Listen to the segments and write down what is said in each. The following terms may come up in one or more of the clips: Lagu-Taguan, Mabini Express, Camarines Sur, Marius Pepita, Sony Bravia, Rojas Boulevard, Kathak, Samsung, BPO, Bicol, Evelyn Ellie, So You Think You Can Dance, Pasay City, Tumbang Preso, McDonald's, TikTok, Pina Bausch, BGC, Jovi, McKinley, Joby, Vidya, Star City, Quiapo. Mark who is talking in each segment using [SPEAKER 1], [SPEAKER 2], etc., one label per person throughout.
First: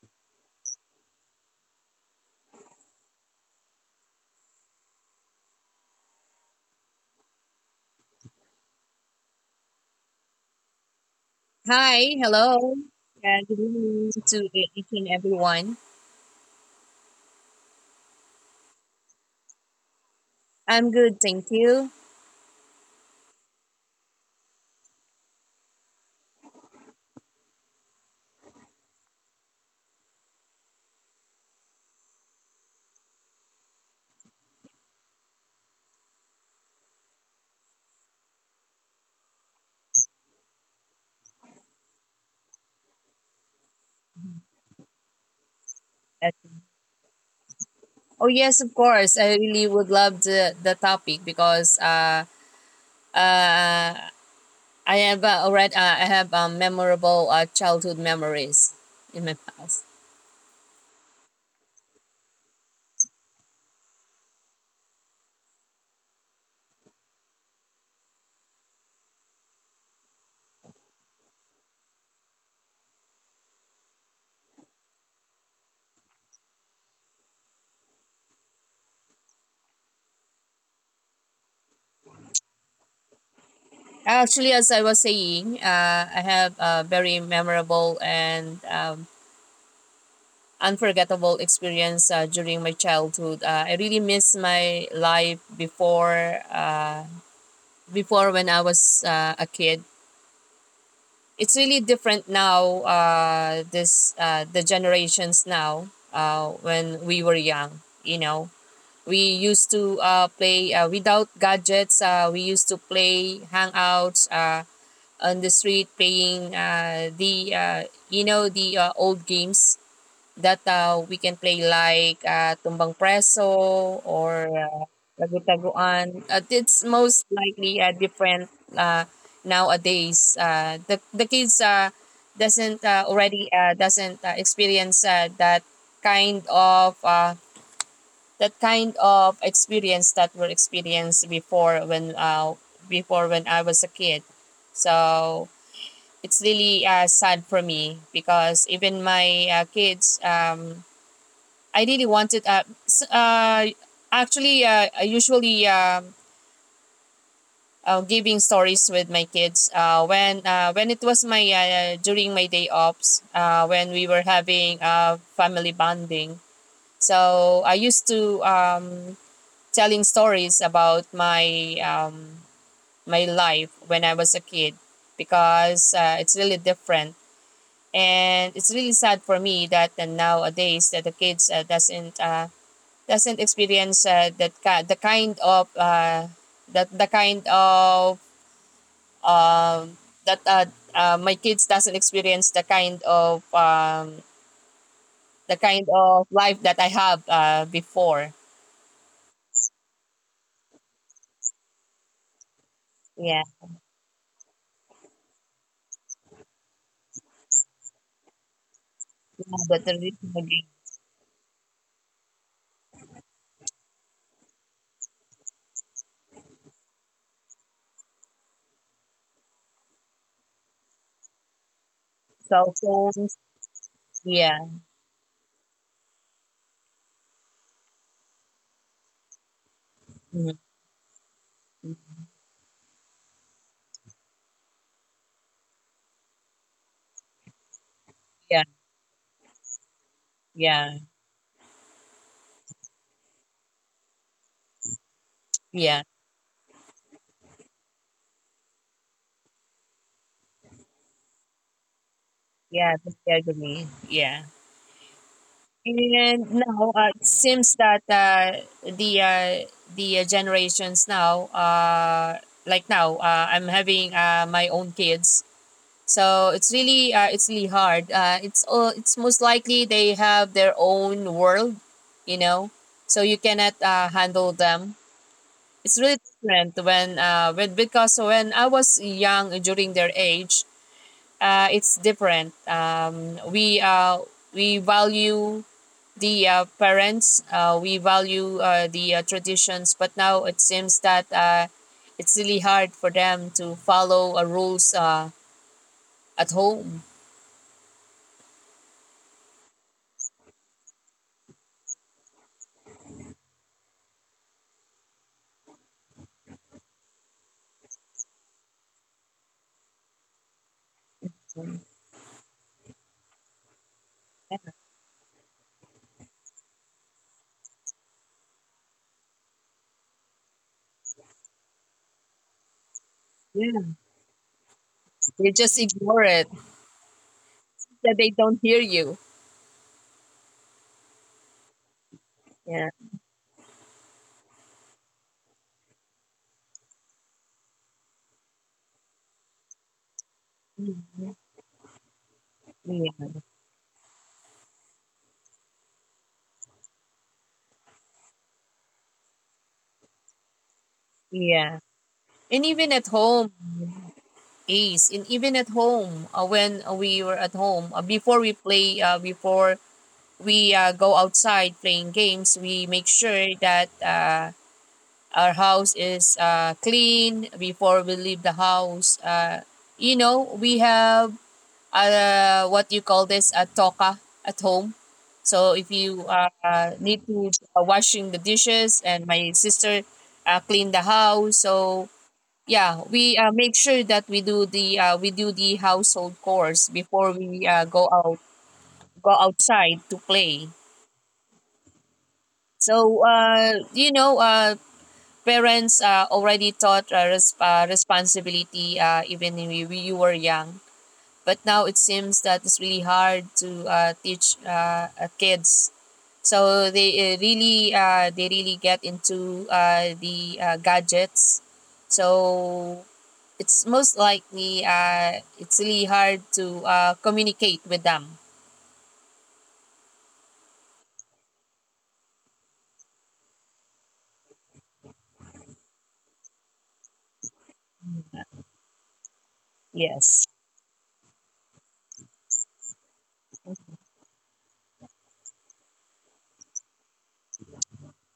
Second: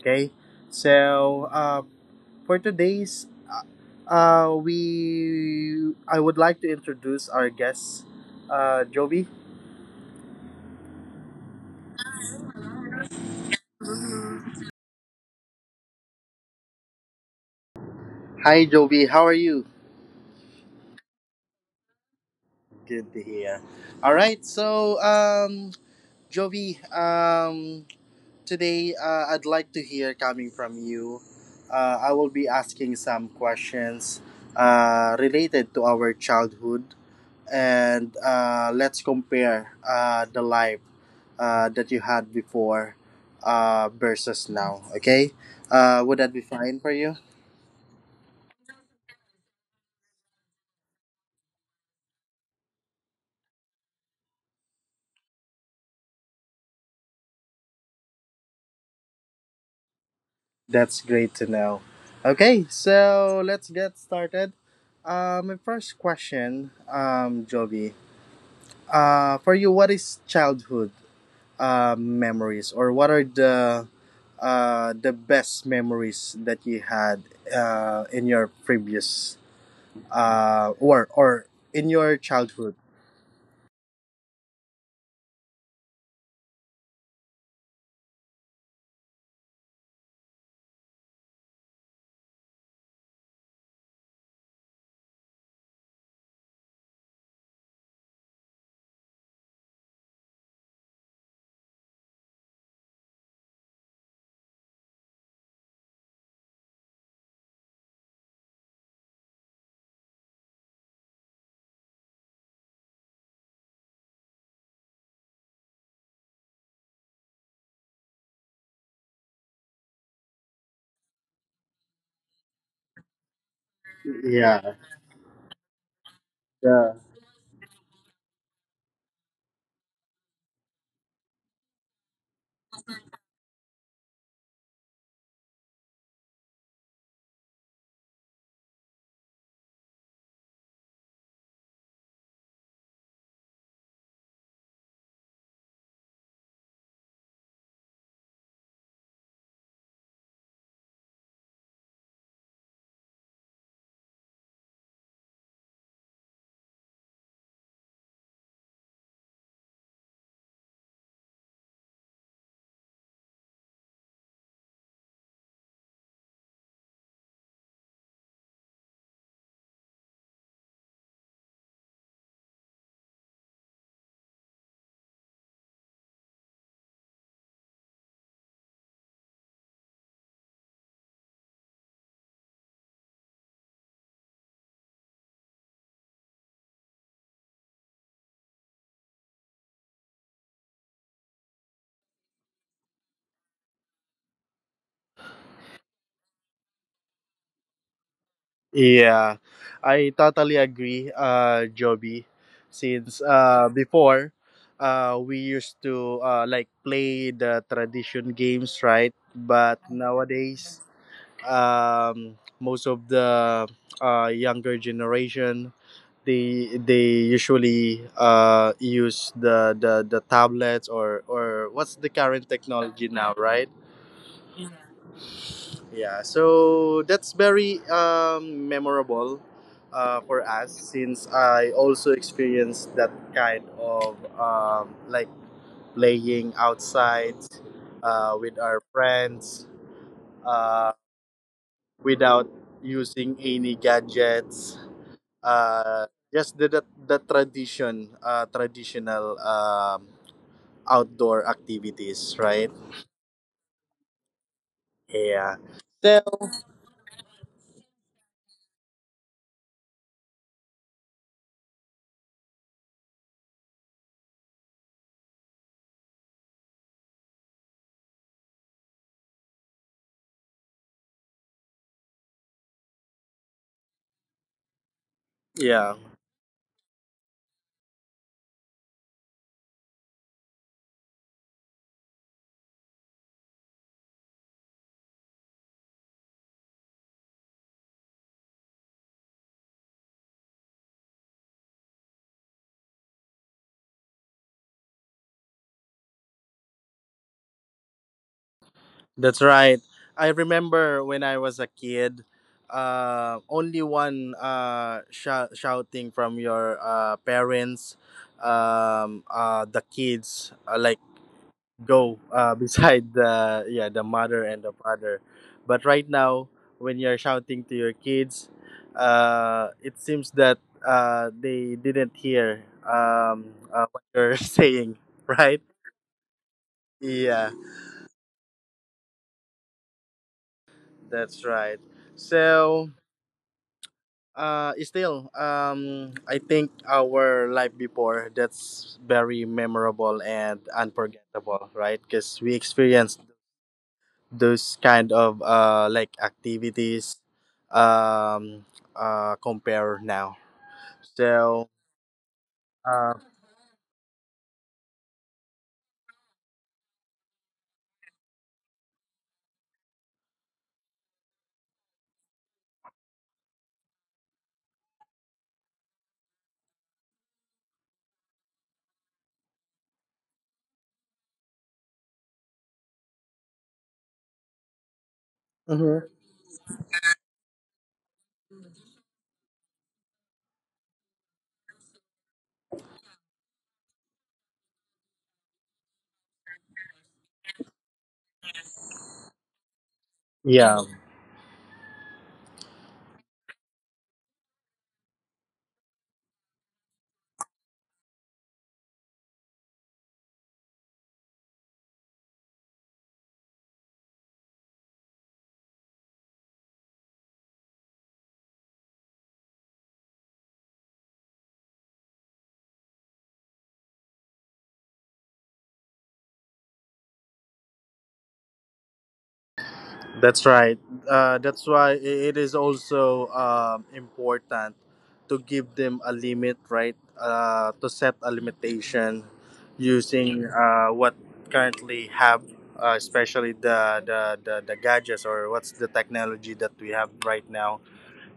[SPEAKER 1] Okay. So for today's, uh, we I would like to introduce our guest, Joby.
[SPEAKER 2] Hi, hello. Yeah, good evening to each and everyone.
[SPEAKER 1] Hi, Joby. How are you?
[SPEAKER 2] I'm good, thank you.
[SPEAKER 1] Good to hear. All right. So Jovi, today I'd like to hear coming from you. I will be asking some questions related to our childhood, and let's compare the life that you had before versus now. Okay, would
[SPEAKER 2] Uh,
[SPEAKER 1] that be fine for you?
[SPEAKER 2] Oh yes, of course. I really would love the topic because uh I have memorable childhood memories in my past.
[SPEAKER 1] That's great to know. Okay, so let's get started. My first question, Jovi. For you, what is childhood memories, or what are the the best memories that you had in your previous or in your childhood?
[SPEAKER 2] Actually, as I was saying, I have a very memorable and unforgettable experience during my childhood. I really miss my life before. Before when I was a kid. It's really different now. This the generations now. When we were young, you know, we used to play without gadgets. We used to play hangouts on the street, playing the the old games that we can play, like Tumbang Preso or
[SPEAKER 1] Yeah,
[SPEAKER 2] Lagu-Taguan. It's
[SPEAKER 1] yeah,
[SPEAKER 2] most likely different uh, nowadays. The kids doesn't already doesn't experience kind of uh, that kind of experience that were experienced before when I was a kid. So it's really sad for me because even my kids, I really wanted. Actually, I usually giving stories with my kids when it was my, during my day offs, when we were having family bonding. So I used to telling stories about my life when I was a kid, because it's really different and it's really sad for me that nowadays that the kids doesn't experience that ki- the kind of that the kind of um, that my kids doesn't experience the kind of life that I have before.
[SPEAKER 1] yeah. I totally agree, Joby. Since
[SPEAKER 2] Yeah,
[SPEAKER 1] before, we used to like play the tradition games, right?
[SPEAKER 2] yeah,
[SPEAKER 1] But
[SPEAKER 2] that the traditional game.
[SPEAKER 1] nowadays, most of the younger generation they usually use the tablets or what's the current
[SPEAKER 2] Cell
[SPEAKER 1] technology now,
[SPEAKER 2] phones.
[SPEAKER 1] right?
[SPEAKER 2] Yeah.
[SPEAKER 1] Yeah, so that's very memorable for
[SPEAKER 2] Mhm.
[SPEAKER 1] us, since I also experienced that kind of like playing outside with
[SPEAKER 2] Yeah,
[SPEAKER 1] our friends, uh,
[SPEAKER 2] yeah,
[SPEAKER 1] without using any gadgets,
[SPEAKER 2] yeah.
[SPEAKER 1] uh just the tradition traditional, outdoor activities, right?
[SPEAKER 2] Yeah, totally agree. Yeah.
[SPEAKER 1] Yeah, so
[SPEAKER 2] And now it seems that the generations now, like now, I'm having my own kids, so it's really hard. It's most likely they have their own world, you know, so you cannot handle them.
[SPEAKER 1] yeah,
[SPEAKER 2] It's really different when, with, because when I was young during their age, it's different. We value the, parents, we value the, traditions, but now it seems that it's really hard for them to follow rules at home.
[SPEAKER 1] that's right. I remember when I was a kid, only one shouting from your parents, the kids, like, go beside the, yeah, the mother and the father. But right now when you're shouting to your kids, it seems that they didn't hear,
[SPEAKER 2] Yeah,
[SPEAKER 1] what you're saying,
[SPEAKER 2] they
[SPEAKER 1] right?
[SPEAKER 2] just ignore it.
[SPEAKER 1] Yeah,
[SPEAKER 2] That they don't hear you.
[SPEAKER 1] that's right.
[SPEAKER 2] Yeah.
[SPEAKER 1] So, still, I think our life before, that's very memorable and
[SPEAKER 2] Mhm.
[SPEAKER 1] unforgettable, right? Because we experienced
[SPEAKER 2] Yeah,
[SPEAKER 1] those kind of like activities, um, compare now. So
[SPEAKER 2] yeah. and even at
[SPEAKER 1] uh,
[SPEAKER 2] home is and even at home when we were at home, before we go outside playing games, we make sure that our house is clean before we leave the house. We have, what you call this, a toka at home. So if
[SPEAKER 1] mhm.
[SPEAKER 2] you need to washing the dishes, and my sister clean the house. So yeah, we make sure that we do the household chores before we go outside to play.
[SPEAKER 1] Yeah,
[SPEAKER 2] So parents already taught responsibility even when you were young. But now it seems that it's really hard to teach, kids. So they really get into the gadgets. So it's most likely it's really hard to communicate with them.
[SPEAKER 1] that's right. That's why, it is also important to give them a limit, right? To set a limitation using
[SPEAKER 2] Yes.
[SPEAKER 1] what currently have, especially the gadgets or what's the technology that we have right now.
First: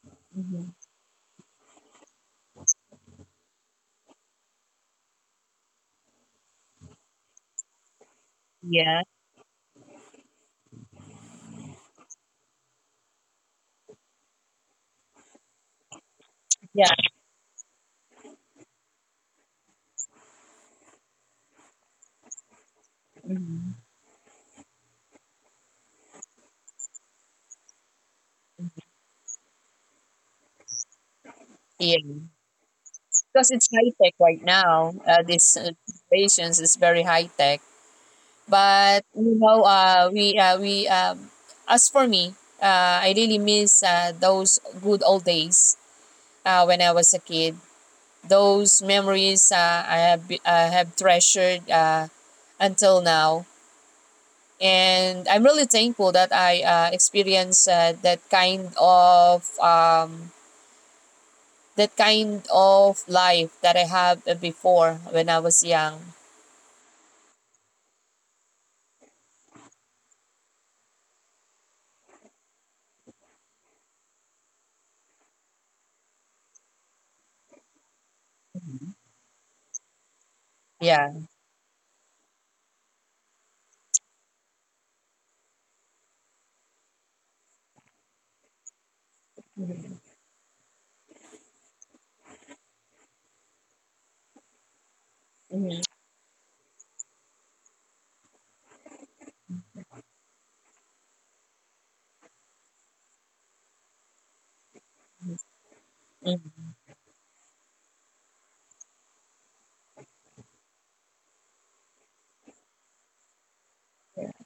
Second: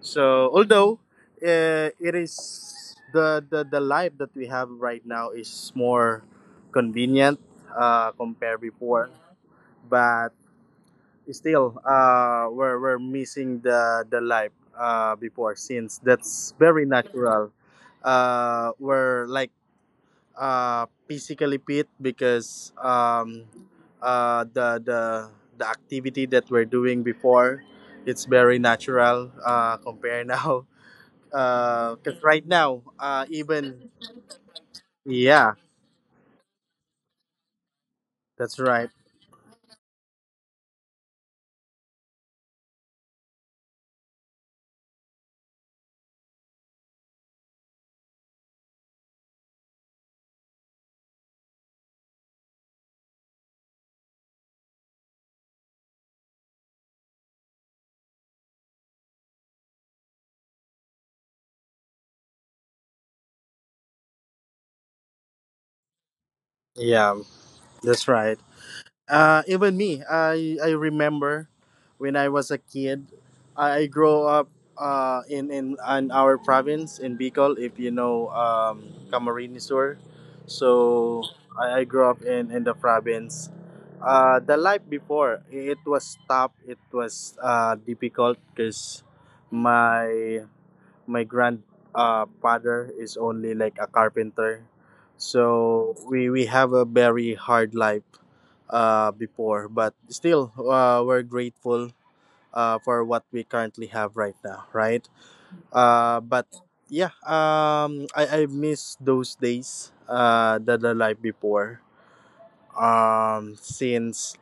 [SPEAKER 1] So,
[SPEAKER 2] Mhm.
[SPEAKER 1] although it is the life that we have right now is more convenient compared
[SPEAKER 2] Yeah.
[SPEAKER 1] before, but still we're missing the life before, since that's very
[SPEAKER 2] Yeah.
[SPEAKER 1] natural. We're like physically fit, because
[SPEAKER 2] Mhm.
[SPEAKER 1] uh the the the activity that we're doing before, it's very natural compare now,
[SPEAKER 2] Yeah.
[SPEAKER 1] because right now
[SPEAKER 2] Because it's
[SPEAKER 1] even,
[SPEAKER 2] high tech right now.
[SPEAKER 1] yeah,
[SPEAKER 2] This patients is very high tech.
[SPEAKER 1] that's right.
[SPEAKER 2] But you know, we as for me, I really miss those good old days when I was a kid. Those memories, I have treasured until now, and I'm really thankful that I experienced that kind of life that I had before when I was young.
[SPEAKER 1] Yeah, that's right. Even me, I remember when I was a kid, I grew up in our province in Bicol, if you know, Camarines Sur.
[SPEAKER 2] Yeah.
[SPEAKER 1] So I grew up in the province. The life before, it was tough, it was difficult, because
[SPEAKER 2] Mhm,
[SPEAKER 1] my grandfather father is only like a carpenter,
[SPEAKER 2] mhm,
[SPEAKER 1] so we have a very hard life before. But still we're grateful for what we currently have right now, right? But
[SPEAKER 2] mhm.
[SPEAKER 1] yeah, I miss those days that the life before, since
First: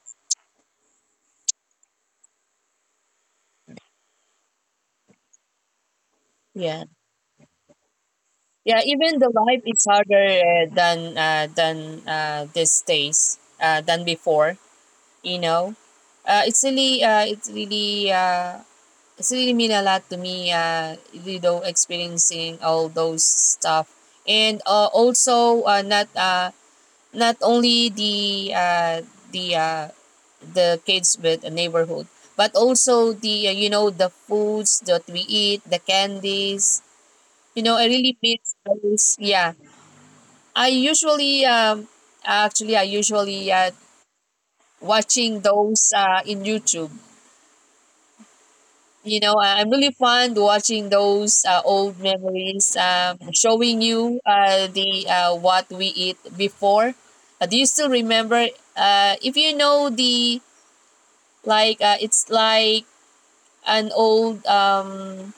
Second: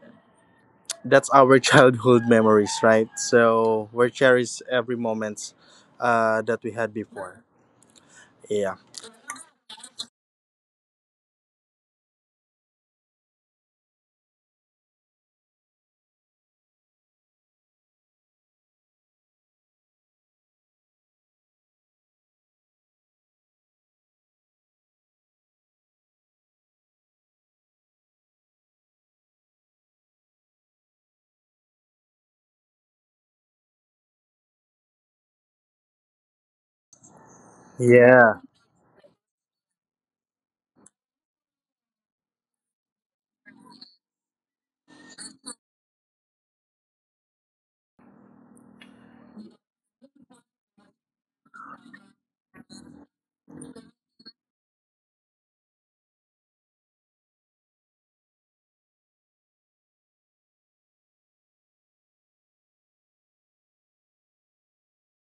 [SPEAKER 1] that's our childhood memories, right? So we cherish every moment that we
[SPEAKER 2] Yeah.
[SPEAKER 1] had before. Yeah.
[SPEAKER 2] Yeah, even the life is harder than these days than before, you know. It's really it's really it's really mean a lot to me, you know, experiencing all those stuff, and also, not only the, the uh, the kids with a neighborhood, but also the, you know, the foods that we eat, the candies. You know, I really
[SPEAKER 1] Yeah,
[SPEAKER 2] miss those. Yeah. I usually actually, I usually watching those in YouTube. You know, I'm really fond watching those old memories. Showing you the, what we eat before. Do you still remember? If you know the like It's like an old,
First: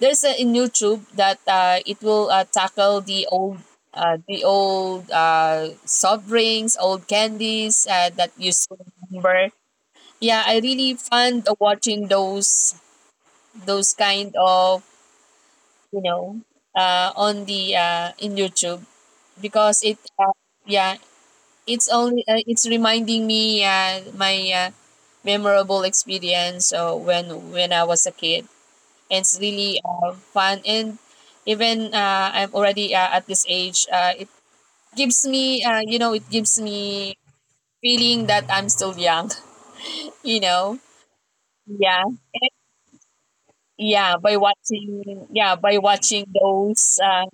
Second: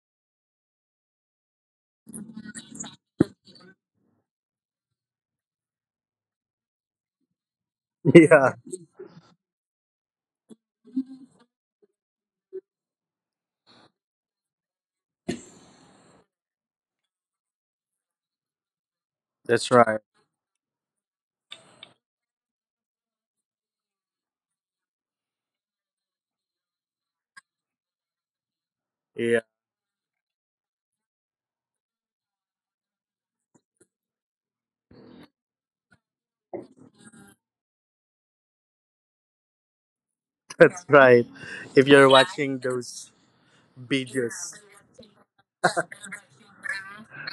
[SPEAKER 2] there's a in YouTube that it will tackle the old, soft drinks, old candies that you
[SPEAKER 1] yeah,
[SPEAKER 2] still remember. Yeah, I really fond of watching those kind of, you know, on the in YouTube,
[SPEAKER 1] that's
[SPEAKER 2] because it
[SPEAKER 1] right.
[SPEAKER 2] yeah it's only it's reminding me my memorable experience, when I was a kid. It's
[SPEAKER 1] Yeah,
[SPEAKER 2] really fun, and even I'm already at this age. It gives me feeling that I'm still young. You know,
[SPEAKER 1] that's right. If
[SPEAKER 2] yeah,
[SPEAKER 1] you're watching those
[SPEAKER 2] yeah. By
[SPEAKER 1] videos.
[SPEAKER 2] watching, yeah, by watching those,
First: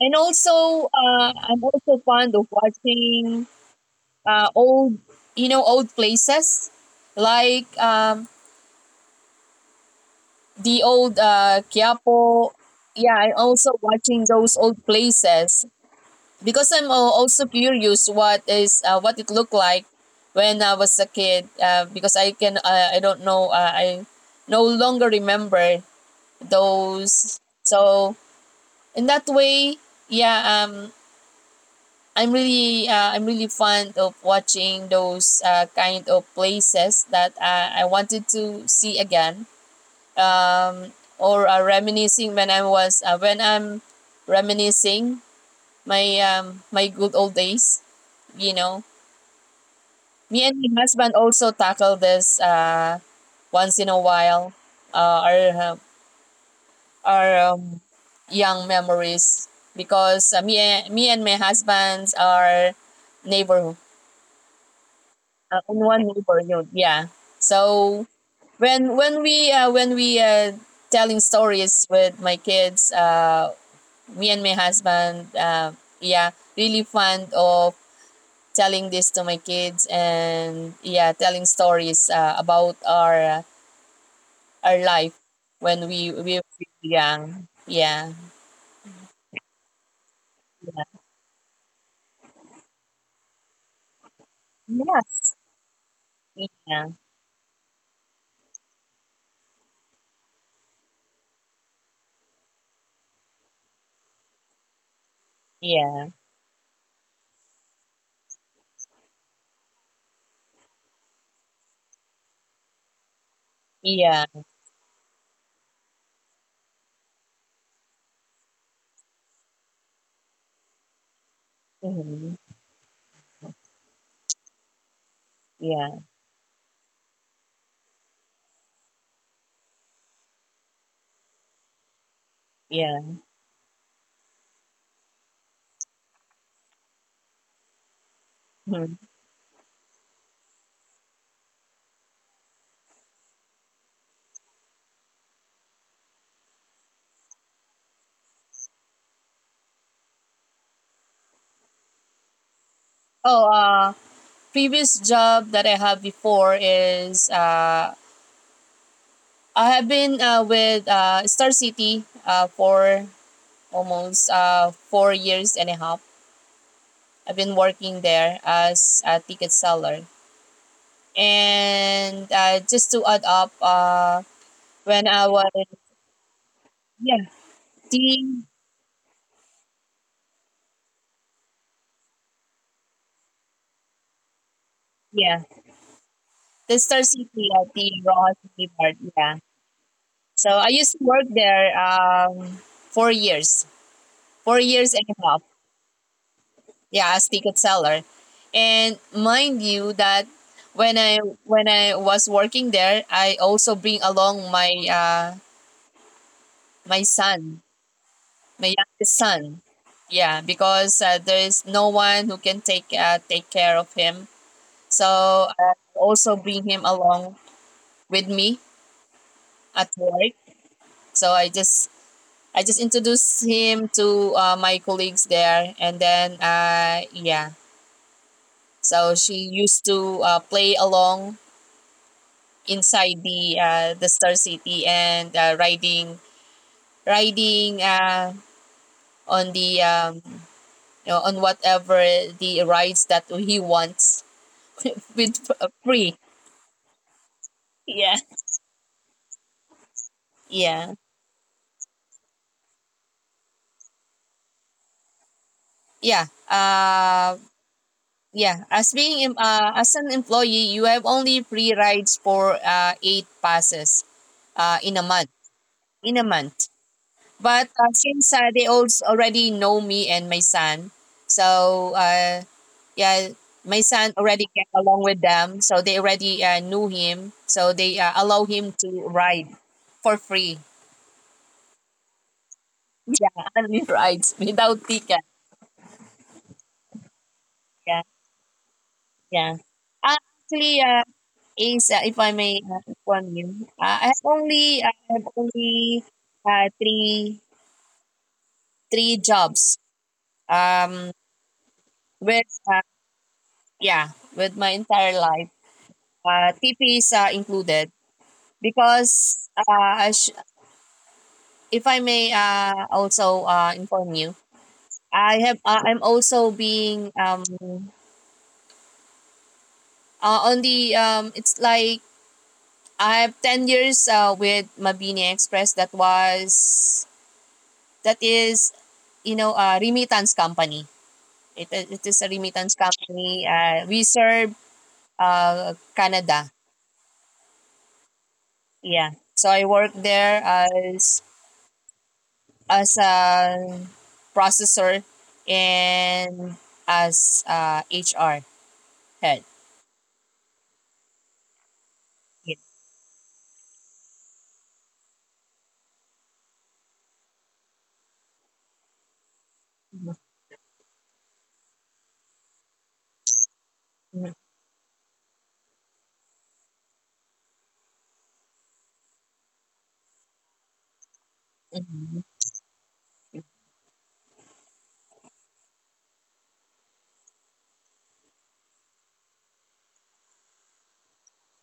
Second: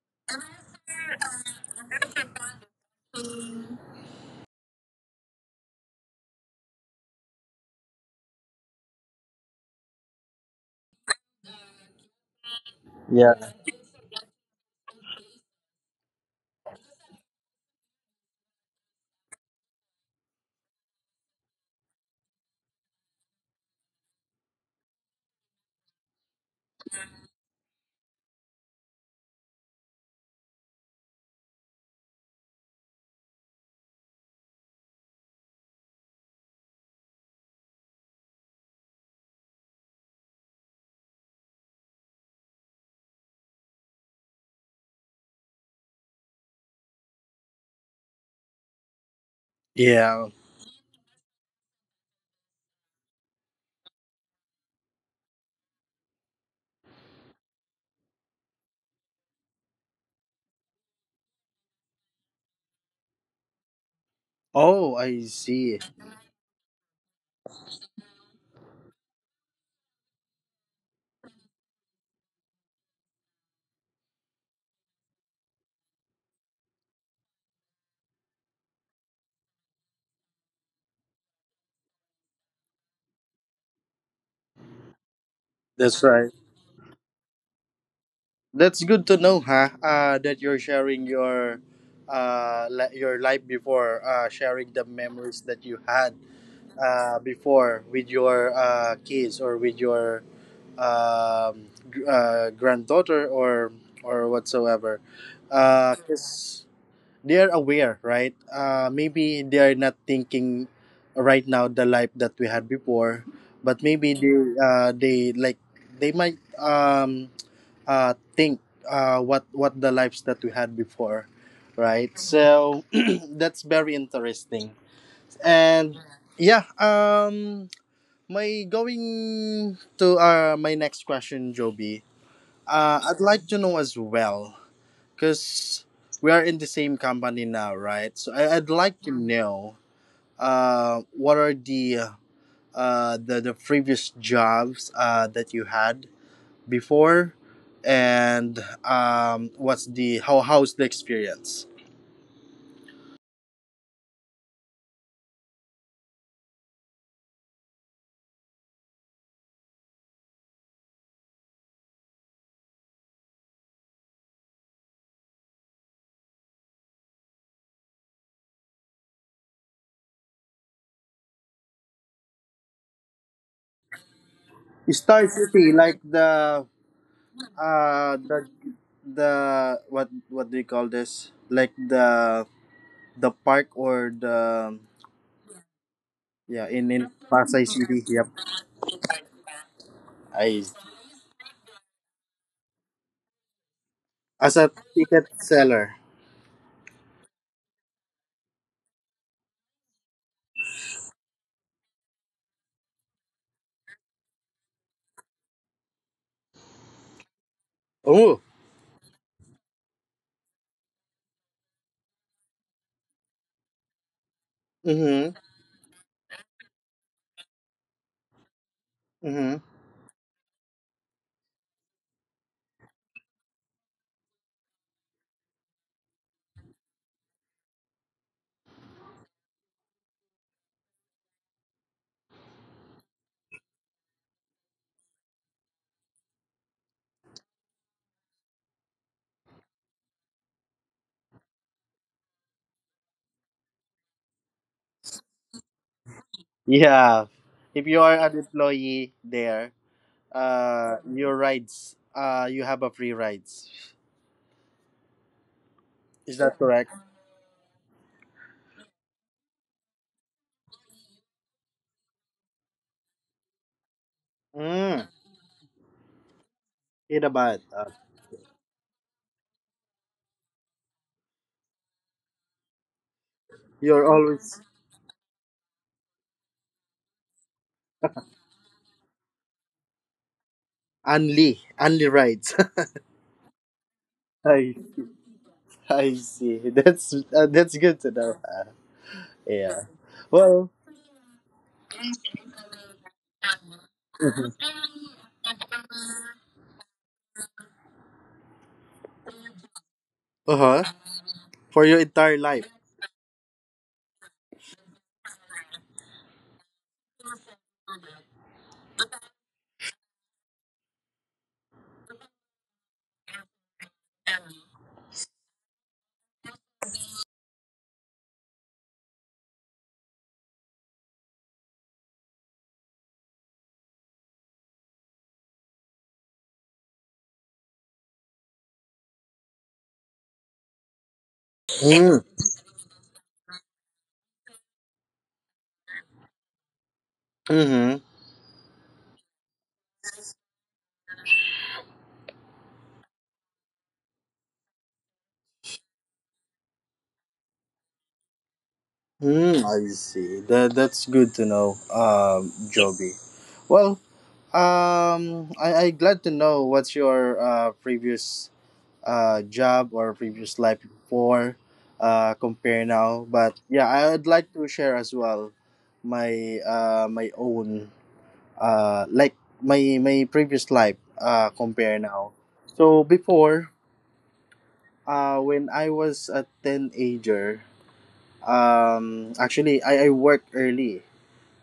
[SPEAKER 2] and also I'm also fond of watching old, you know, old places, like, the old, Quiapo. Yeah, I
[SPEAKER 1] Yeah,
[SPEAKER 2] also watching those old places, because also curious what it looked like when I was a kid, because I don't know, I no longer remember those. So in that way, yeah, I'm really fond of watching those kind of places that I wanted to see again, um or reminiscing, when I'm reminiscing my my good old days, you know.
[SPEAKER 1] yeah.
[SPEAKER 2] Me and my husband also tackle this once in a while, uh, our, uh, our young memories, because me and my husband are neighbor,
[SPEAKER 1] Oh, I
[SPEAKER 2] in
[SPEAKER 1] see.
[SPEAKER 2] one neighborhood, yeah. So when we telling stories with my kids, me and my husband, yeah, really fond of telling this to my kids, and yeah, telling stories about our life when
[SPEAKER 1] That's right.
[SPEAKER 2] we were young. Yeah.
[SPEAKER 1] That's good to know, huh? That you're sharing your life before, sharing the
[SPEAKER 2] Yes.
[SPEAKER 1] memories that you had,
[SPEAKER 2] Yeah.
[SPEAKER 1] before with your kids or with your, granddaughter, or whatsoever,
[SPEAKER 2] Yeah.
[SPEAKER 1] 'cause they're aware, right? Maybe they're not thinking right now the life that we had before, but maybe
[SPEAKER 2] Yeah.
[SPEAKER 1] they like they might, think what the lives that we had before, right?
[SPEAKER 2] Mhm.
[SPEAKER 1] So that's very interesting. And
[SPEAKER 2] Yeah.
[SPEAKER 1] yeah, my going to my next question, Joby.
[SPEAKER 2] Yeah.
[SPEAKER 1] I'd like to know as well, because we are in the same company now, right? So I'd
[SPEAKER 2] Mhm.
[SPEAKER 1] like to know what are the the previous jobs that you had before, and what's the how how's the experience?
[SPEAKER 2] Oh, previous job that I have before is, I have been with Star City for almost 4 years and a half. I've been working there as a ticket seller. And just to add up, when
[SPEAKER 1] Star
[SPEAKER 2] I was,
[SPEAKER 1] City, like the
[SPEAKER 2] yeah,
[SPEAKER 1] uh the
[SPEAKER 2] team,
[SPEAKER 1] the what do you call this? Like the park or the,
[SPEAKER 2] yeah,
[SPEAKER 1] yeah,
[SPEAKER 2] the
[SPEAKER 1] in
[SPEAKER 2] Star
[SPEAKER 1] in
[SPEAKER 2] City
[SPEAKER 1] Pasay
[SPEAKER 2] at the
[SPEAKER 1] City. Yep.
[SPEAKER 2] Rojas Boulevard. Yeah. So
[SPEAKER 1] I
[SPEAKER 2] I used to work there 4 years,
[SPEAKER 1] as
[SPEAKER 2] four
[SPEAKER 1] a
[SPEAKER 2] years and a
[SPEAKER 1] ticket
[SPEAKER 2] half.
[SPEAKER 1] seller.
[SPEAKER 2] Yeah, as ticket seller, and mind you that when I when I was working there, I also bring along my son,
[SPEAKER 1] Oh.
[SPEAKER 2] my youngest son. Yeah, because there is no one who can take care of him. So
[SPEAKER 1] Mm-hmm.
[SPEAKER 2] I also bring him along with me
[SPEAKER 1] Mm-hmm.
[SPEAKER 2] at work. So I just introduced him to my colleagues there, and then yeah, so she used to play along inside the Star City, and riding on the, you know, on whatever the rides that he wants, with free.
[SPEAKER 1] Yeah. If you are
[SPEAKER 2] Yeah,
[SPEAKER 1] an employee there,
[SPEAKER 2] yeah,
[SPEAKER 1] your rides, you have a free rides.
[SPEAKER 2] yeah.
[SPEAKER 1] Is that correct?
[SPEAKER 2] Yeah. As an employee, you have only free rides for eight passes in
[SPEAKER 1] Mm.
[SPEAKER 2] a month in a month.
[SPEAKER 1] In a bad.
[SPEAKER 2] But since they also already know me and my son, so yeah, my
[SPEAKER 1] You're
[SPEAKER 2] son already
[SPEAKER 1] always
[SPEAKER 2] get along with them, so they already knew him, so they allow him to ride for free.
[SPEAKER 1] only rides.
[SPEAKER 2] Yeah, only rides
[SPEAKER 1] I
[SPEAKER 2] without ticket.
[SPEAKER 1] I see. That's good
[SPEAKER 2] Yeah,
[SPEAKER 1] to know.
[SPEAKER 2] yeah.
[SPEAKER 1] Yeah. Well.
[SPEAKER 2] Actually, is if I may inform you, I have only uh, three three jobs.
[SPEAKER 1] Uh huh.
[SPEAKER 2] Um,
[SPEAKER 1] For your entire
[SPEAKER 2] with
[SPEAKER 1] life.
[SPEAKER 2] Yeah, with my entire life. TP is included, because if I may also inform you, I'm also being, on the it's like I have 10 years with Mabini Express, that is, you know, a remittance company. It
[SPEAKER 1] Mm.
[SPEAKER 2] is a remittance company. We serve Canada.
[SPEAKER 1] Mm-hmm.
[SPEAKER 2] Yeah. So I work there as a processor and as a HR head.
[SPEAKER 1] Hmm, I see. That's good to know,
[SPEAKER 2] Yeah.
[SPEAKER 1] Joby. Well, I glad to know what's your previous job or previous life before, compare now. But yeah, I'd
[SPEAKER 2] Mhm,
[SPEAKER 1] like to share as well, my own like my previous life compare
[SPEAKER 2] mhm,
[SPEAKER 1] now. So before, when I was a teenager, actually I worked early.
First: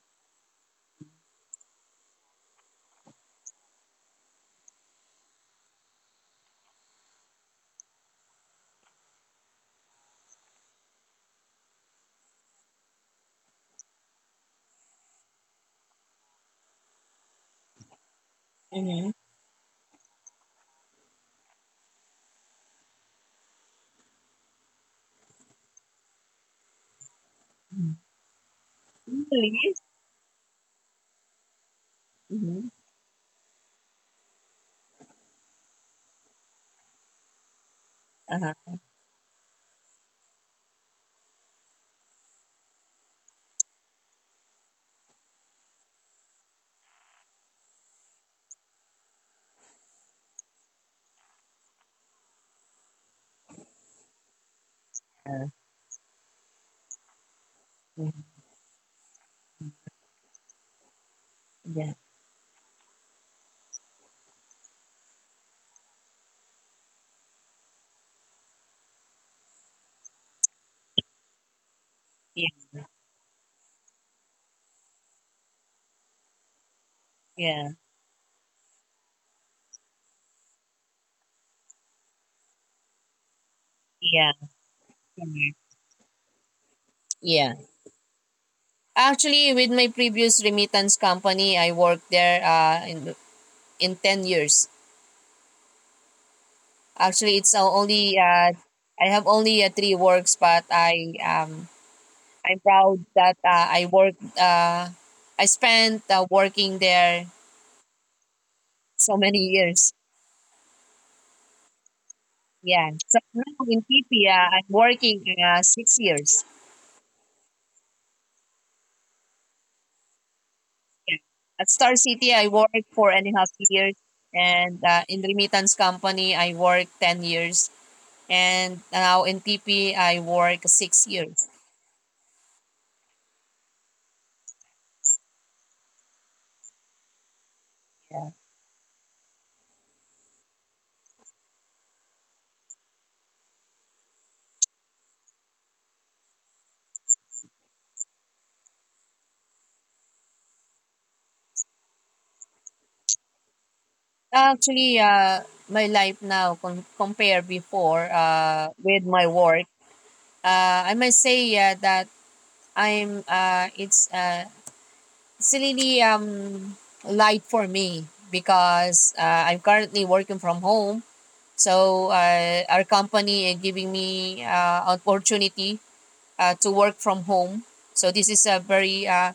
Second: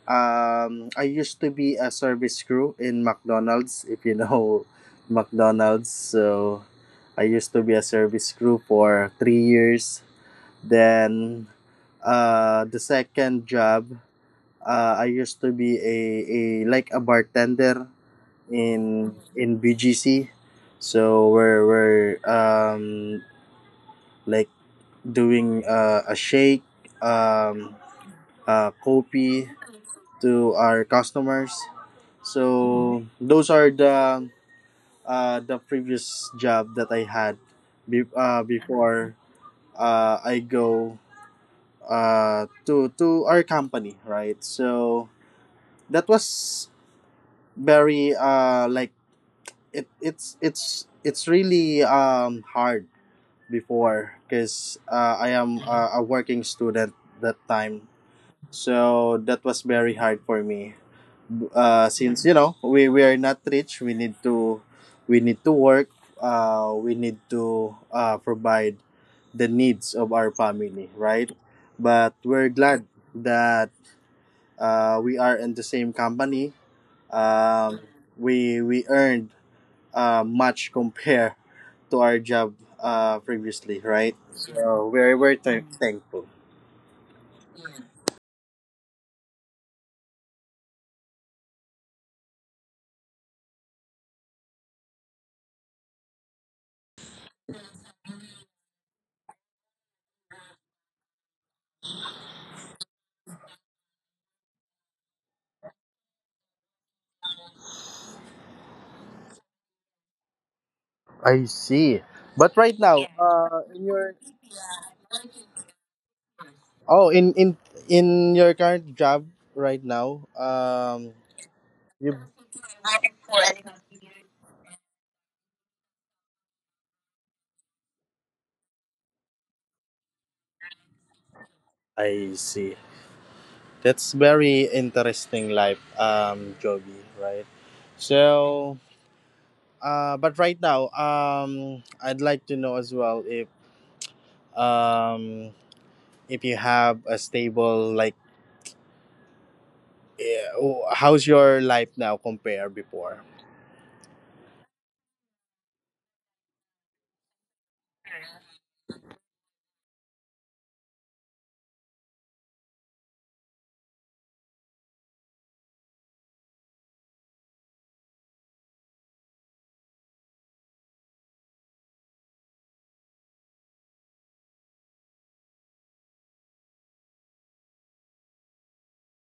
[SPEAKER 1] I used to be a service crew in McDonald's, if you know McDonald's. So I used to be a service crew for 3 years. Then the second job, I used to be a like a bartender
[SPEAKER 2] mhm,
[SPEAKER 1] in
[SPEAKER 2] mhm,
[SPEAKER 1] in BGC. So we're like doing a shake, um,
[SPEAKER 2] mhm.
[SPEAKER 1] copy
[SPEAKER 2] Really?
[SPEAKER 1] to our customers.
[SPEAKER 2] Mhm.
[SPEAKER 1] So those are the previous job that I had,
[SPEAKER 2] Uh-huh.
[SPEAKER 1] before I go to our company, right? So that was very like, it it's really hard before because I am a working student that time.
[SPEAKER 2] Mhm.
[SPEAKER 1] So that was very hard for me, uh,
[SPEAKER 2] Yeah.
[SPEAKER 1] since you know we are not rich, we need to, work. We need to provide the needs of our family, right? But
[SPEAKER 2] Yeah.
[SPEAKER 1] we're glad that we are in the same company,
[SPEAKER 2] Yeah.
[SPEAKER 1] um, we earned much compared to our job previously, right?
[SPEAKER 2] Yeah.
[SPEAKER 1] So we're
[SPEAKER 2] Mhm.
[SPEAKER 1] thankful.
[SPEAKER 2] Yeah. Actually, with my previous remittance company, I worked there in 10 years. Actually, I have only three works, but I'm proud that I spent working there so many years.
[SPEAKER 1] I see, but right
[SPEAKER 2] Yeah.
[SPEAKER 1] now
[SPEAKER 2] So now in
[SPEAKER 1] in your...
[SPEAKER 2] PP, I'm working 6 years.
[SPEAKER 1] Oh, in your current job right now,
[SPEAKER 2] Yeah. At Star
[SPEAKER 1] you.
[SPEAKER 2] City, I worked four and a half years. And in remittance company, I worked 10 years. And now in PP, I work 6 years.
[SPEAKER 1] I see. That's very interesting life, Joby, right?
[SPEAKER 2] Yeah.
[SPEAKER 1] So, but right now, I'd like to know as well, um, if you have a stable like, eh, how's your life now compare before?
[SPEAKER 2] Actually, my life now compare before with my work, I must say that I'm it's really light for me because I'm currently working from home. So our company is giving me opportunity to work from home. So this is a very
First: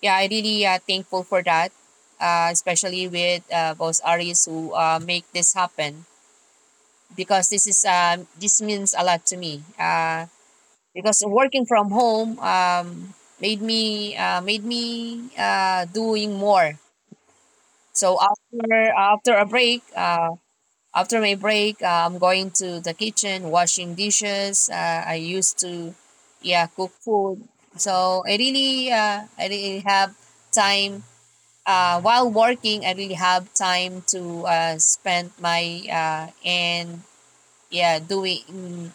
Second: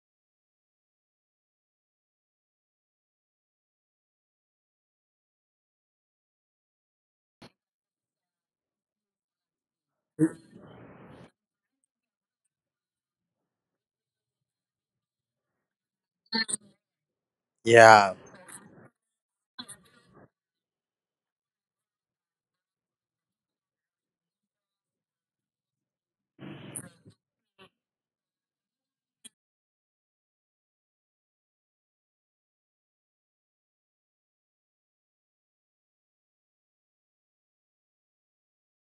[SPEAKER 2] yeah, I really thankful for that, especially with both Aries who make this happen because this means a lot to me. Because working from home, made me doing more.
[SPEAKER 1] Yeah.
[SPEAKER 2] So after a break, I'm going to the kitchen, washing dishes. I used to, yeah, cook food. So I really have time. While working, I really have time to spend my and yeah doing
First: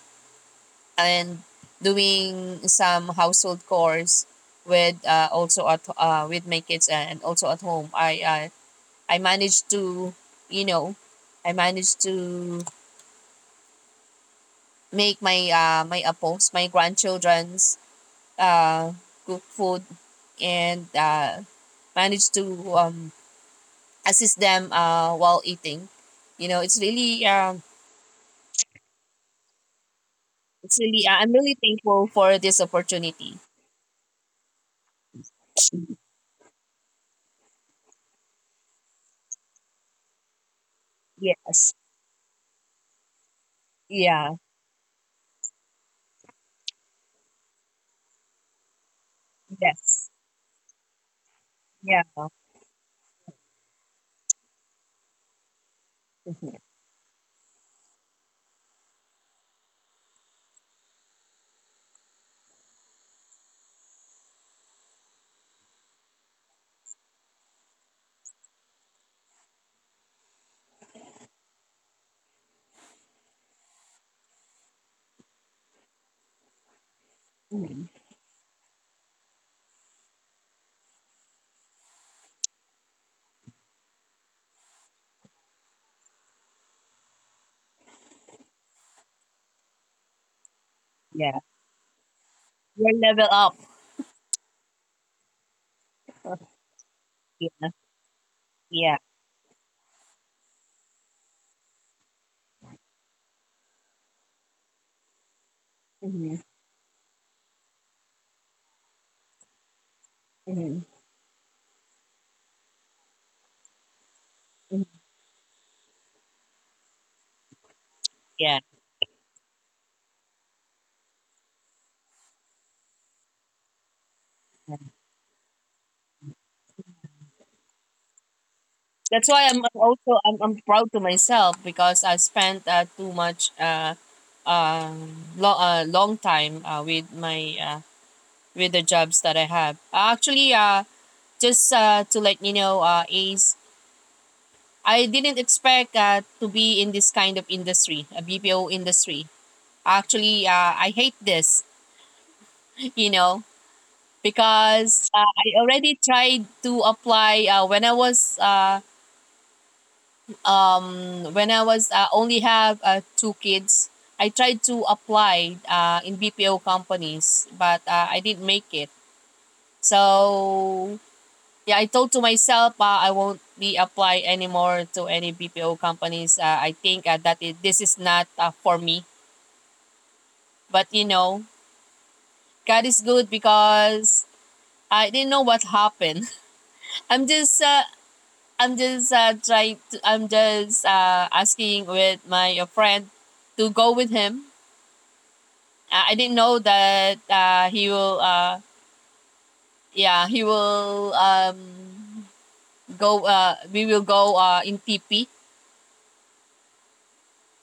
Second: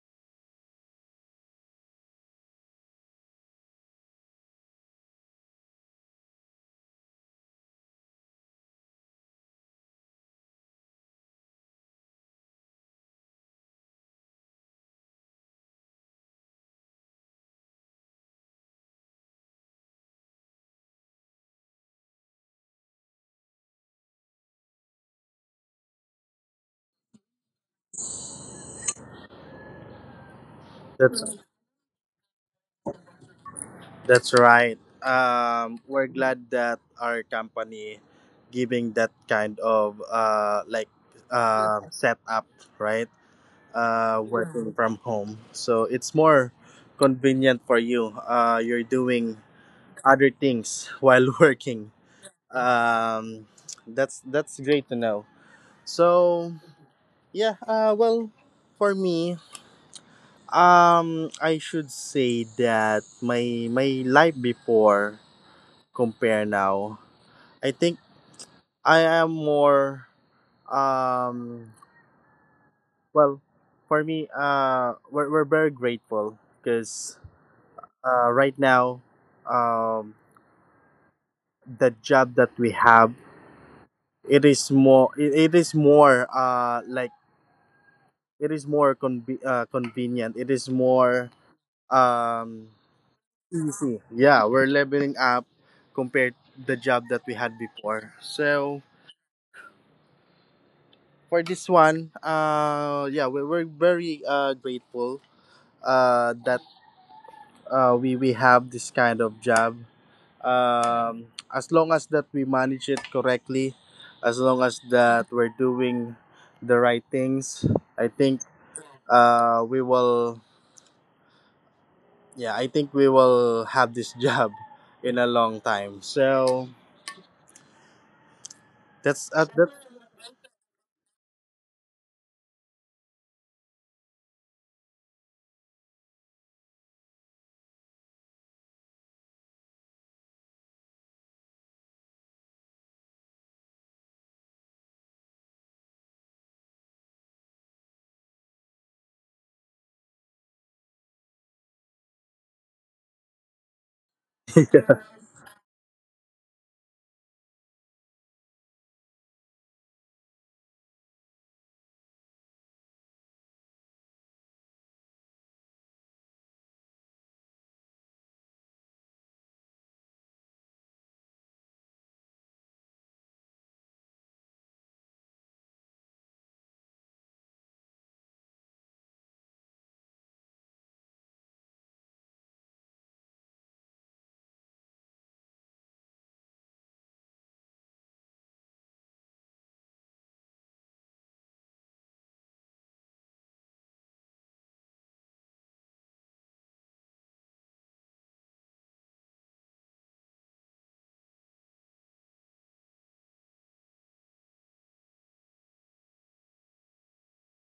[SPEAKER 2] and doing some household chores with also at with my kids, and also at home i managed to you know I managed to make my grandchildren's uh, cook food, and managed to um, assist them while eating. you know it's really um, it's really, I'm
[SPEAKER 1] that's.
[SPEAKER 2] really thankful for this opportunity.
[SPEAKER 1] That's right. We're glad that our company giving that kind of like,
[SPEAKER 2] Yes.
[SPEAKER 1] setup, right?
[SPEAKER 2] Yeah.
[SPEAKER 1] Working from home, so it's more convenient for you. You're doing
[SPEAKER 2] Yes.
[SPEAKER 1] other things while working.
[SPEAKER 2] Yeah.
[SPEAKER 1] Um, that's great to know. So yeah, well, for me, I should say that my life before, compare now, I think I am more, um well, for me, we're very grateful, because
[SPEAKER 2] Mhm.
[SPEAKER 1] right now, um the job that we have, it is more, it is more like, it is more convenient, it is more
[SPEAKER 2] Yeah.
[SPEAKER 1] um
[SPEAKER 2] Your level up.
[SPEAKER 1] easy. Yeah, we're leveling up compared the job that we
[SPEAKER 2] Yeah.
[SPEAKER 1] had before, so
[SPEAKER 2] Yeah.
[SPEAKER 1] for this one yeah, we're very grateful
[SPEAKER 2] Mhm.
[SPEAKER 1] that we have this kind of job.
[SPEAKER 2] Mhm.
[SPEAKER 1] Um, as long as that we manage it correctly, as long as
[SPEAKER 2] Mhm.
[SPEAKER 1] that we're doing the right things, I think
[SPEAKER 2] Yeah.
[SPEAKER 1] we will. Yeah, I think we will have this job in a long time. So
[SPEAKER 2] That's why I'm
[SPEAKER 1] that.
[SPEAKER 2] I'm also I'm proud to myself, because I spent too much long time with the jobs that I have. Actually, just to let you know, is I didn't expect to be in this kind of industry, a BPO industry. Actually, I hate this, you know. Because I already tried to apply when I was only have two kids. I tried to apply in BPO companies, but I didn't make it. So yeah, I told to myself I won't be apply anymore to any BPO companies. I think this is not for me. But you know, God is good because I didn't know what happened. I'm just uh, I'm just asking with my friend to go with him. I didn't know that he will. Yeah, he will go. We will go in TP.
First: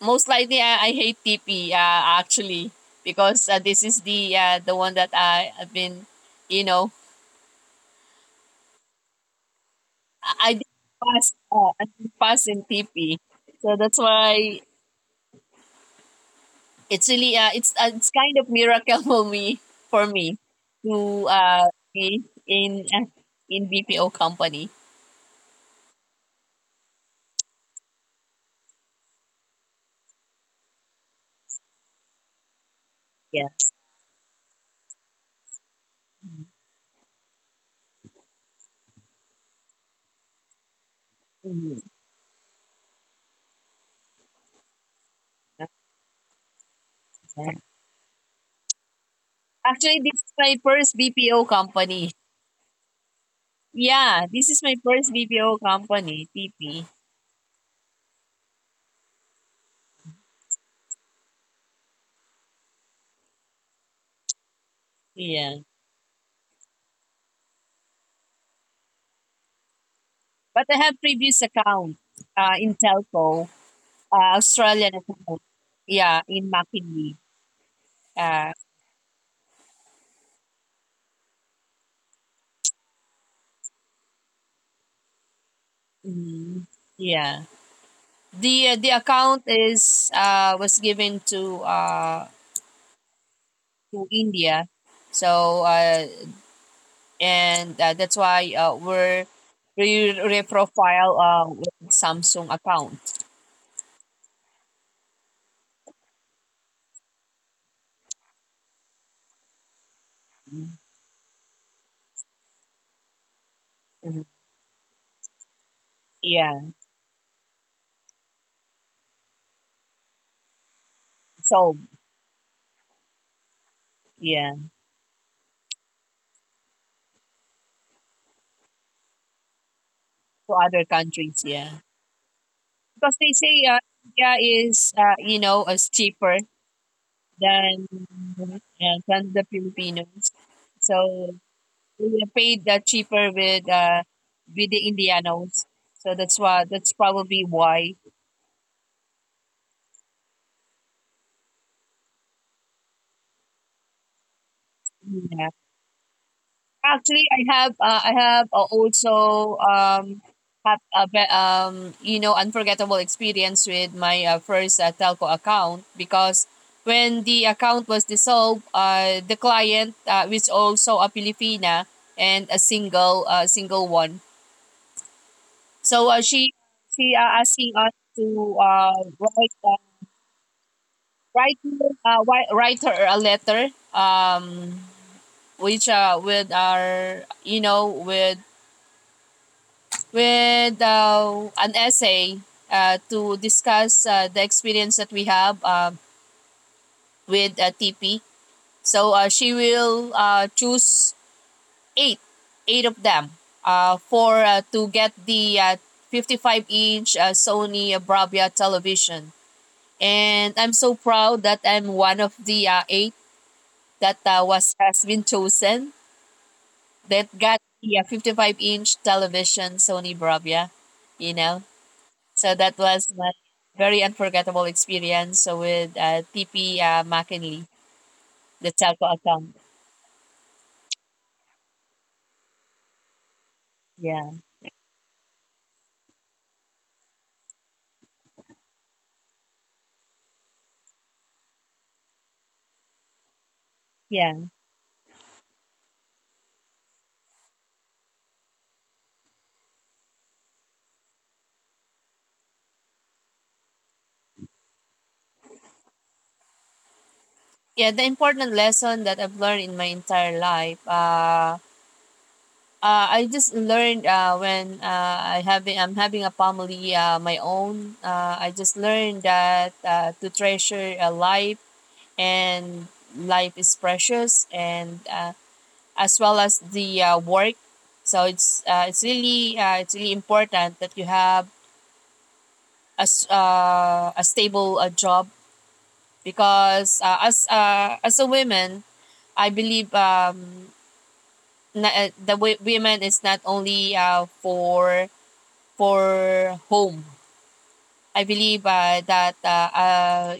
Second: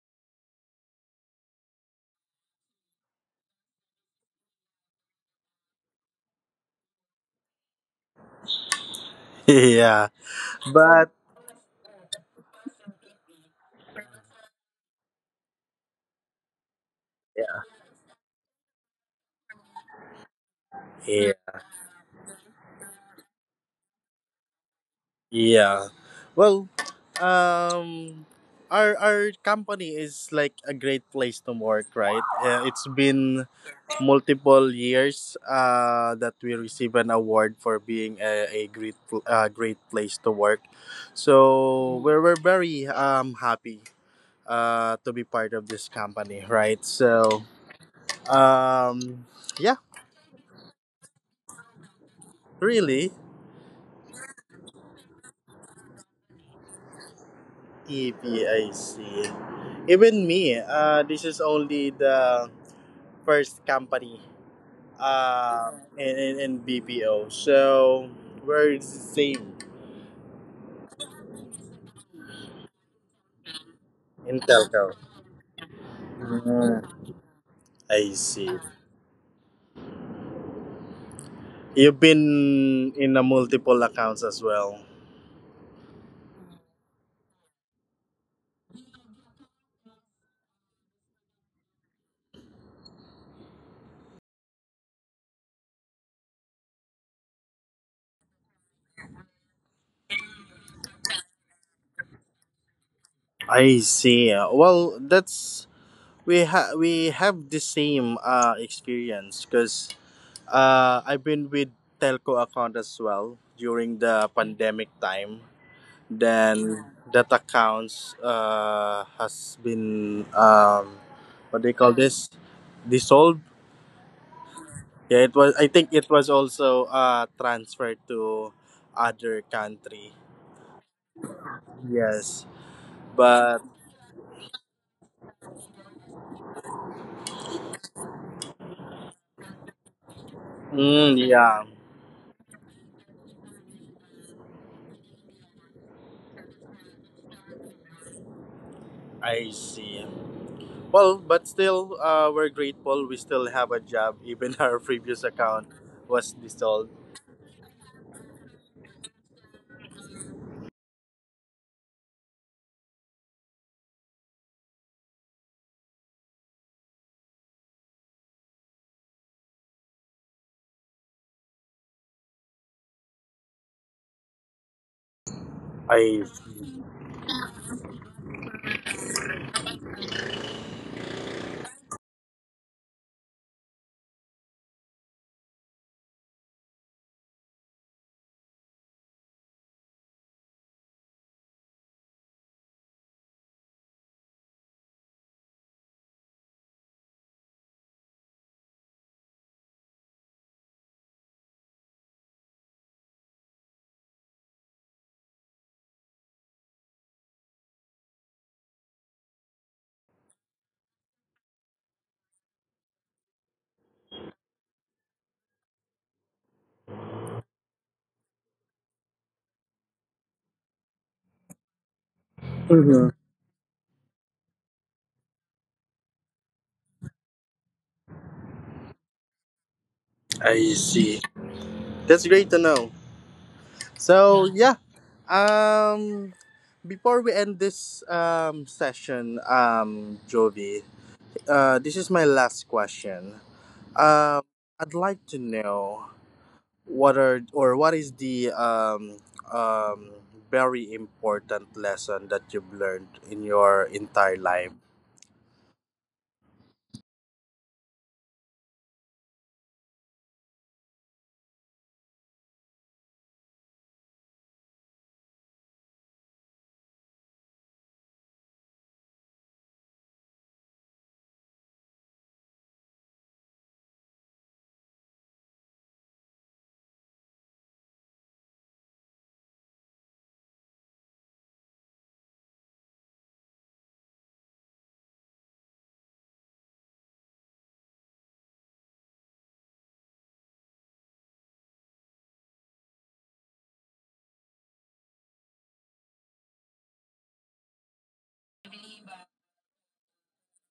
[SPEAKER 2] Most likely, I hate TP. Actually, because this is the one that I have been. You know,
[SPEAKER 1] Yeah,
[SPEAKER 2] I didn't
[SPEAKER 1] but
[SPEAKER 2] pass. I didn't pass in TP, so that's why. It's really it's kind of miracle for me to
[SPEAKER 1] yeah.
[SPEAKER 2] be in in BPO company.
[SPEAKER 1] Yeah. Well, um, our company is like a great place to work, right? It's
[SPEAKER 2] Yeah.
[SPEAKER 1] been multiple years that we receive an award for being a great place to work.
[SPEAKER 2] Mhm.
[SPEAKER 1] So we're very happy to be part of this company, right? So
[SPEAKER 2] Okay.
[SPEAKER 1] um, yeah,
[SPEAKER 2] Actually, this is my first BPO company.
[SPEAKER 1] really
[SPEAKER 2] Yeah, this is my first BPO company, TP.
[SPEAKER 1] EPIC. Even me, this is only the first company,
[SPEAKER 2] Yeah.
[SPEAKER 1] in BPO. So we're the same
[SPEAKER 2] But I have previous account in telco,
[SPEAKER 1] in telco.
[SPEAKER 2] Australian account. Yeah, in
[SPEAKER 1] Mm,
[SPEAKER 2] McKinley.
[SPEAKER 1] I see.
[SPEAKER 2] Uh,
[SPEAKER 1] You've been in a multiple accounts as well.
[SPEAKER 2] mm, yeah. The account is was given to India. So and that's why we reprofile with Samsung account.
[SPEAKER 1] I see. Well, that's, we have the same experience because I've been with telco account as well during
[SPEAKER 2] Mhm.
[SPEAKER 1] the pandemic time.
[SPEAKER 2] Yeah.
[SPEAKER 1] Then that accounts has been, what they
[SPEAKER 2] So
[SPEAKER 1] call this, dissolved.
[SPEAKER 2] yeah,
[SPEAKER 1] Yeah, it was, I think it was also transferred to other country.
[SPEAKER 2] to other countries. Yeah,
[SPEAKER 1] Yes,
[SPEAKER 2] because they
[SPEAKER 1] but
[SPEAKER 2] say India is you know, is cheaper than than the Filipinos. So
[SPEAKER 1] mm, yeah.
[SPEAKER 2] we are paid cheaper with the Indianos. So that's why, that's probably why.
[SPEAKER 1] I see. Well, but still we're grateful we still have a job, even our previous
[SPEAKER 2] Yeah.
[SPEAKER 1] account was dissolved.
[SPEAKER 2] Actually, I have also have a you know, unforgettable experience with my first telco account, because when the account was dissolved, the client, which also a Filipina and a single, single one. So
[SPEAKER 1] I,
[SPEAKER 2] she asking us to uh, write uh, write write her a letter, um which with our, you know, with an essay to discuss the experience that we have with TP. So she will choose eight, eight of them for to get the 55 inch Sony Bravia television. And I'm so proud that I'm one of the eight that was has been chosen, that got the 55-inch television Sony Bravia, you know. So that was
[SPEAKER 1] mhm.
[SPEAKER 2] my very unforgettable experience so with TP McKinley, the telco account.
[SPEAKER 1] I see, that's great to know.
[SPEAKER 2] Yeah,
[SPEAKER 1] So yeah. um Before we end this session, Jovi, this is my last question. Um,
[SPEAKER 2] yeah,
[SPEAKER 1] I'd like to know what are, or what is the um, very important lesson that you've learned in your entire life.
[SPEAKER 2] yeah. The important lesson that I've learned in my entire life. I just learned when I'm having a family my own. I just learned that to treasure a life, and life is precious, and as well as the work. So it's really important that you have, as a stable job, because as a woman, I believe the women is not only for home. I believe that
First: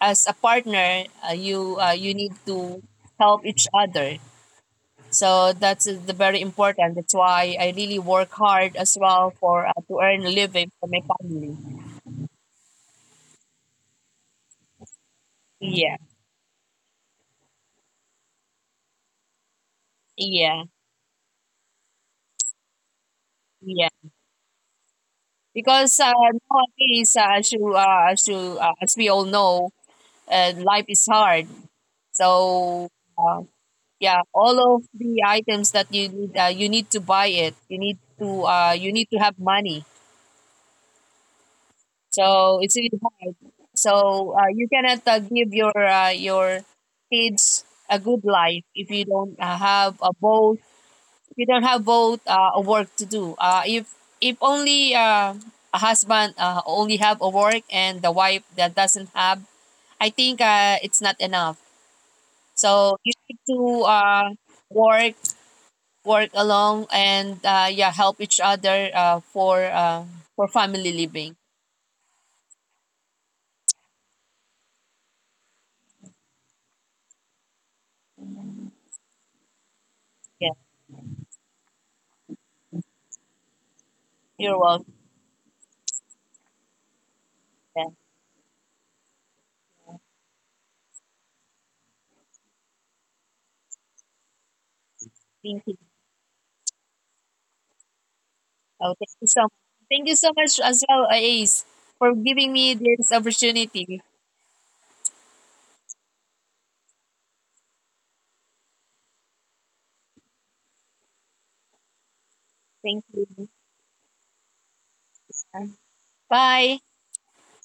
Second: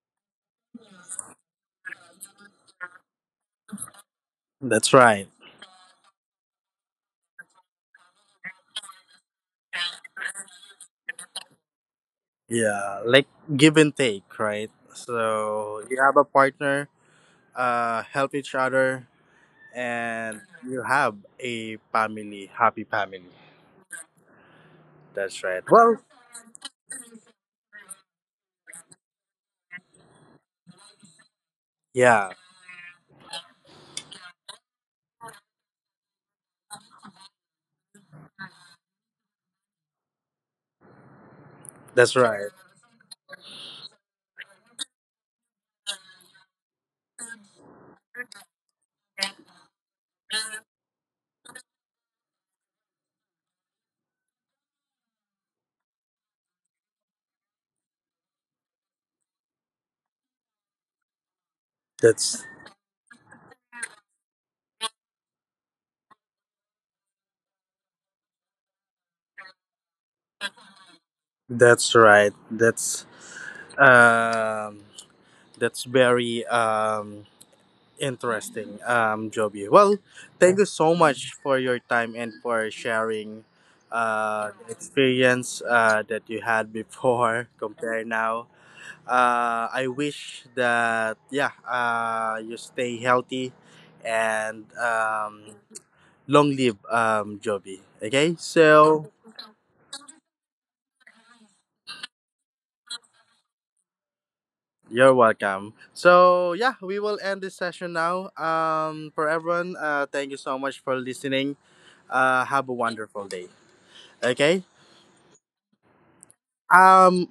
[SPEAKER 2] as a partner, you need to help each other.
[SPEAKER 1] That's right.
[SPEAKER 2] So that's the very important, that's why I really work hard as well for to earn a living for my family.
[SPEAKER 1] Yeah, like give and take, right? So
[SPEAKER 2] Yeah,
[SPEAKER 1] you have a partner, help each other, and
[SPEAKER 2] yeah,
[SPEAKER 1] you have a family, happy family.
[SPEAKER 2] yeah.
[SPEAKER 1] That's right.
[SPEAKER 2] Because
[SPEAKER 1] Well,
[SPEAKER 2] nowadays, as we all know, life is hard.
[SPEAKER 1] yeah,
[SPEAKER 2] So uh, yeah, all of the items that you need to buy it. You need to have money.
[SPEAKER 1] that's
[SPEAKER 2] So
[SPEAKER 1] right.
[SPEAKER 2] it's really hard. So you cannot give your kids a good life if you don't have a both, we don't have both a work to do. If only a husband only have a work, and the wife that doesn't have, I think it's not enough.
[SPEAKER 1] That's
[SPEAKER 2] So you need to work, work along, and yeah, help each other for family living.
[SPEAKER 1] that's right. Um that's very interesting, Joby. Well,
[SPEAKER 2] Yeah,
[SPEAKER 1] thank you so much for your time and for sharing
[SPEAKER 2] you're welcome.
[SPEAKER 1] the experience that you had before
[SPEAKER 2] Yeah.
[SPEAKER 1] compared now. I wish that, yeah, you stay healthy and,
[SPEAKER 2] Thank you.
[SPEAKER 1] long live, Joby. Okay,
[SPEAKER 2] Oh,
[SPEAKER 1] so
[SPEAKER 2] thank you so much as well, Ace, for giving me this opportunity.
[SPEAKER 1] you're welcome. So yeah, we will end this session now. For everyone, thank you so much for listening. Have
[SPEAKER 2] Thank
[SPEAKER 1] a
[SPEAKER 2] you.
[SPEAKER 1] wonderful day. Okay.
[SPEAKER 2] Yeah. Bye.
[SPEAKER 1] Um,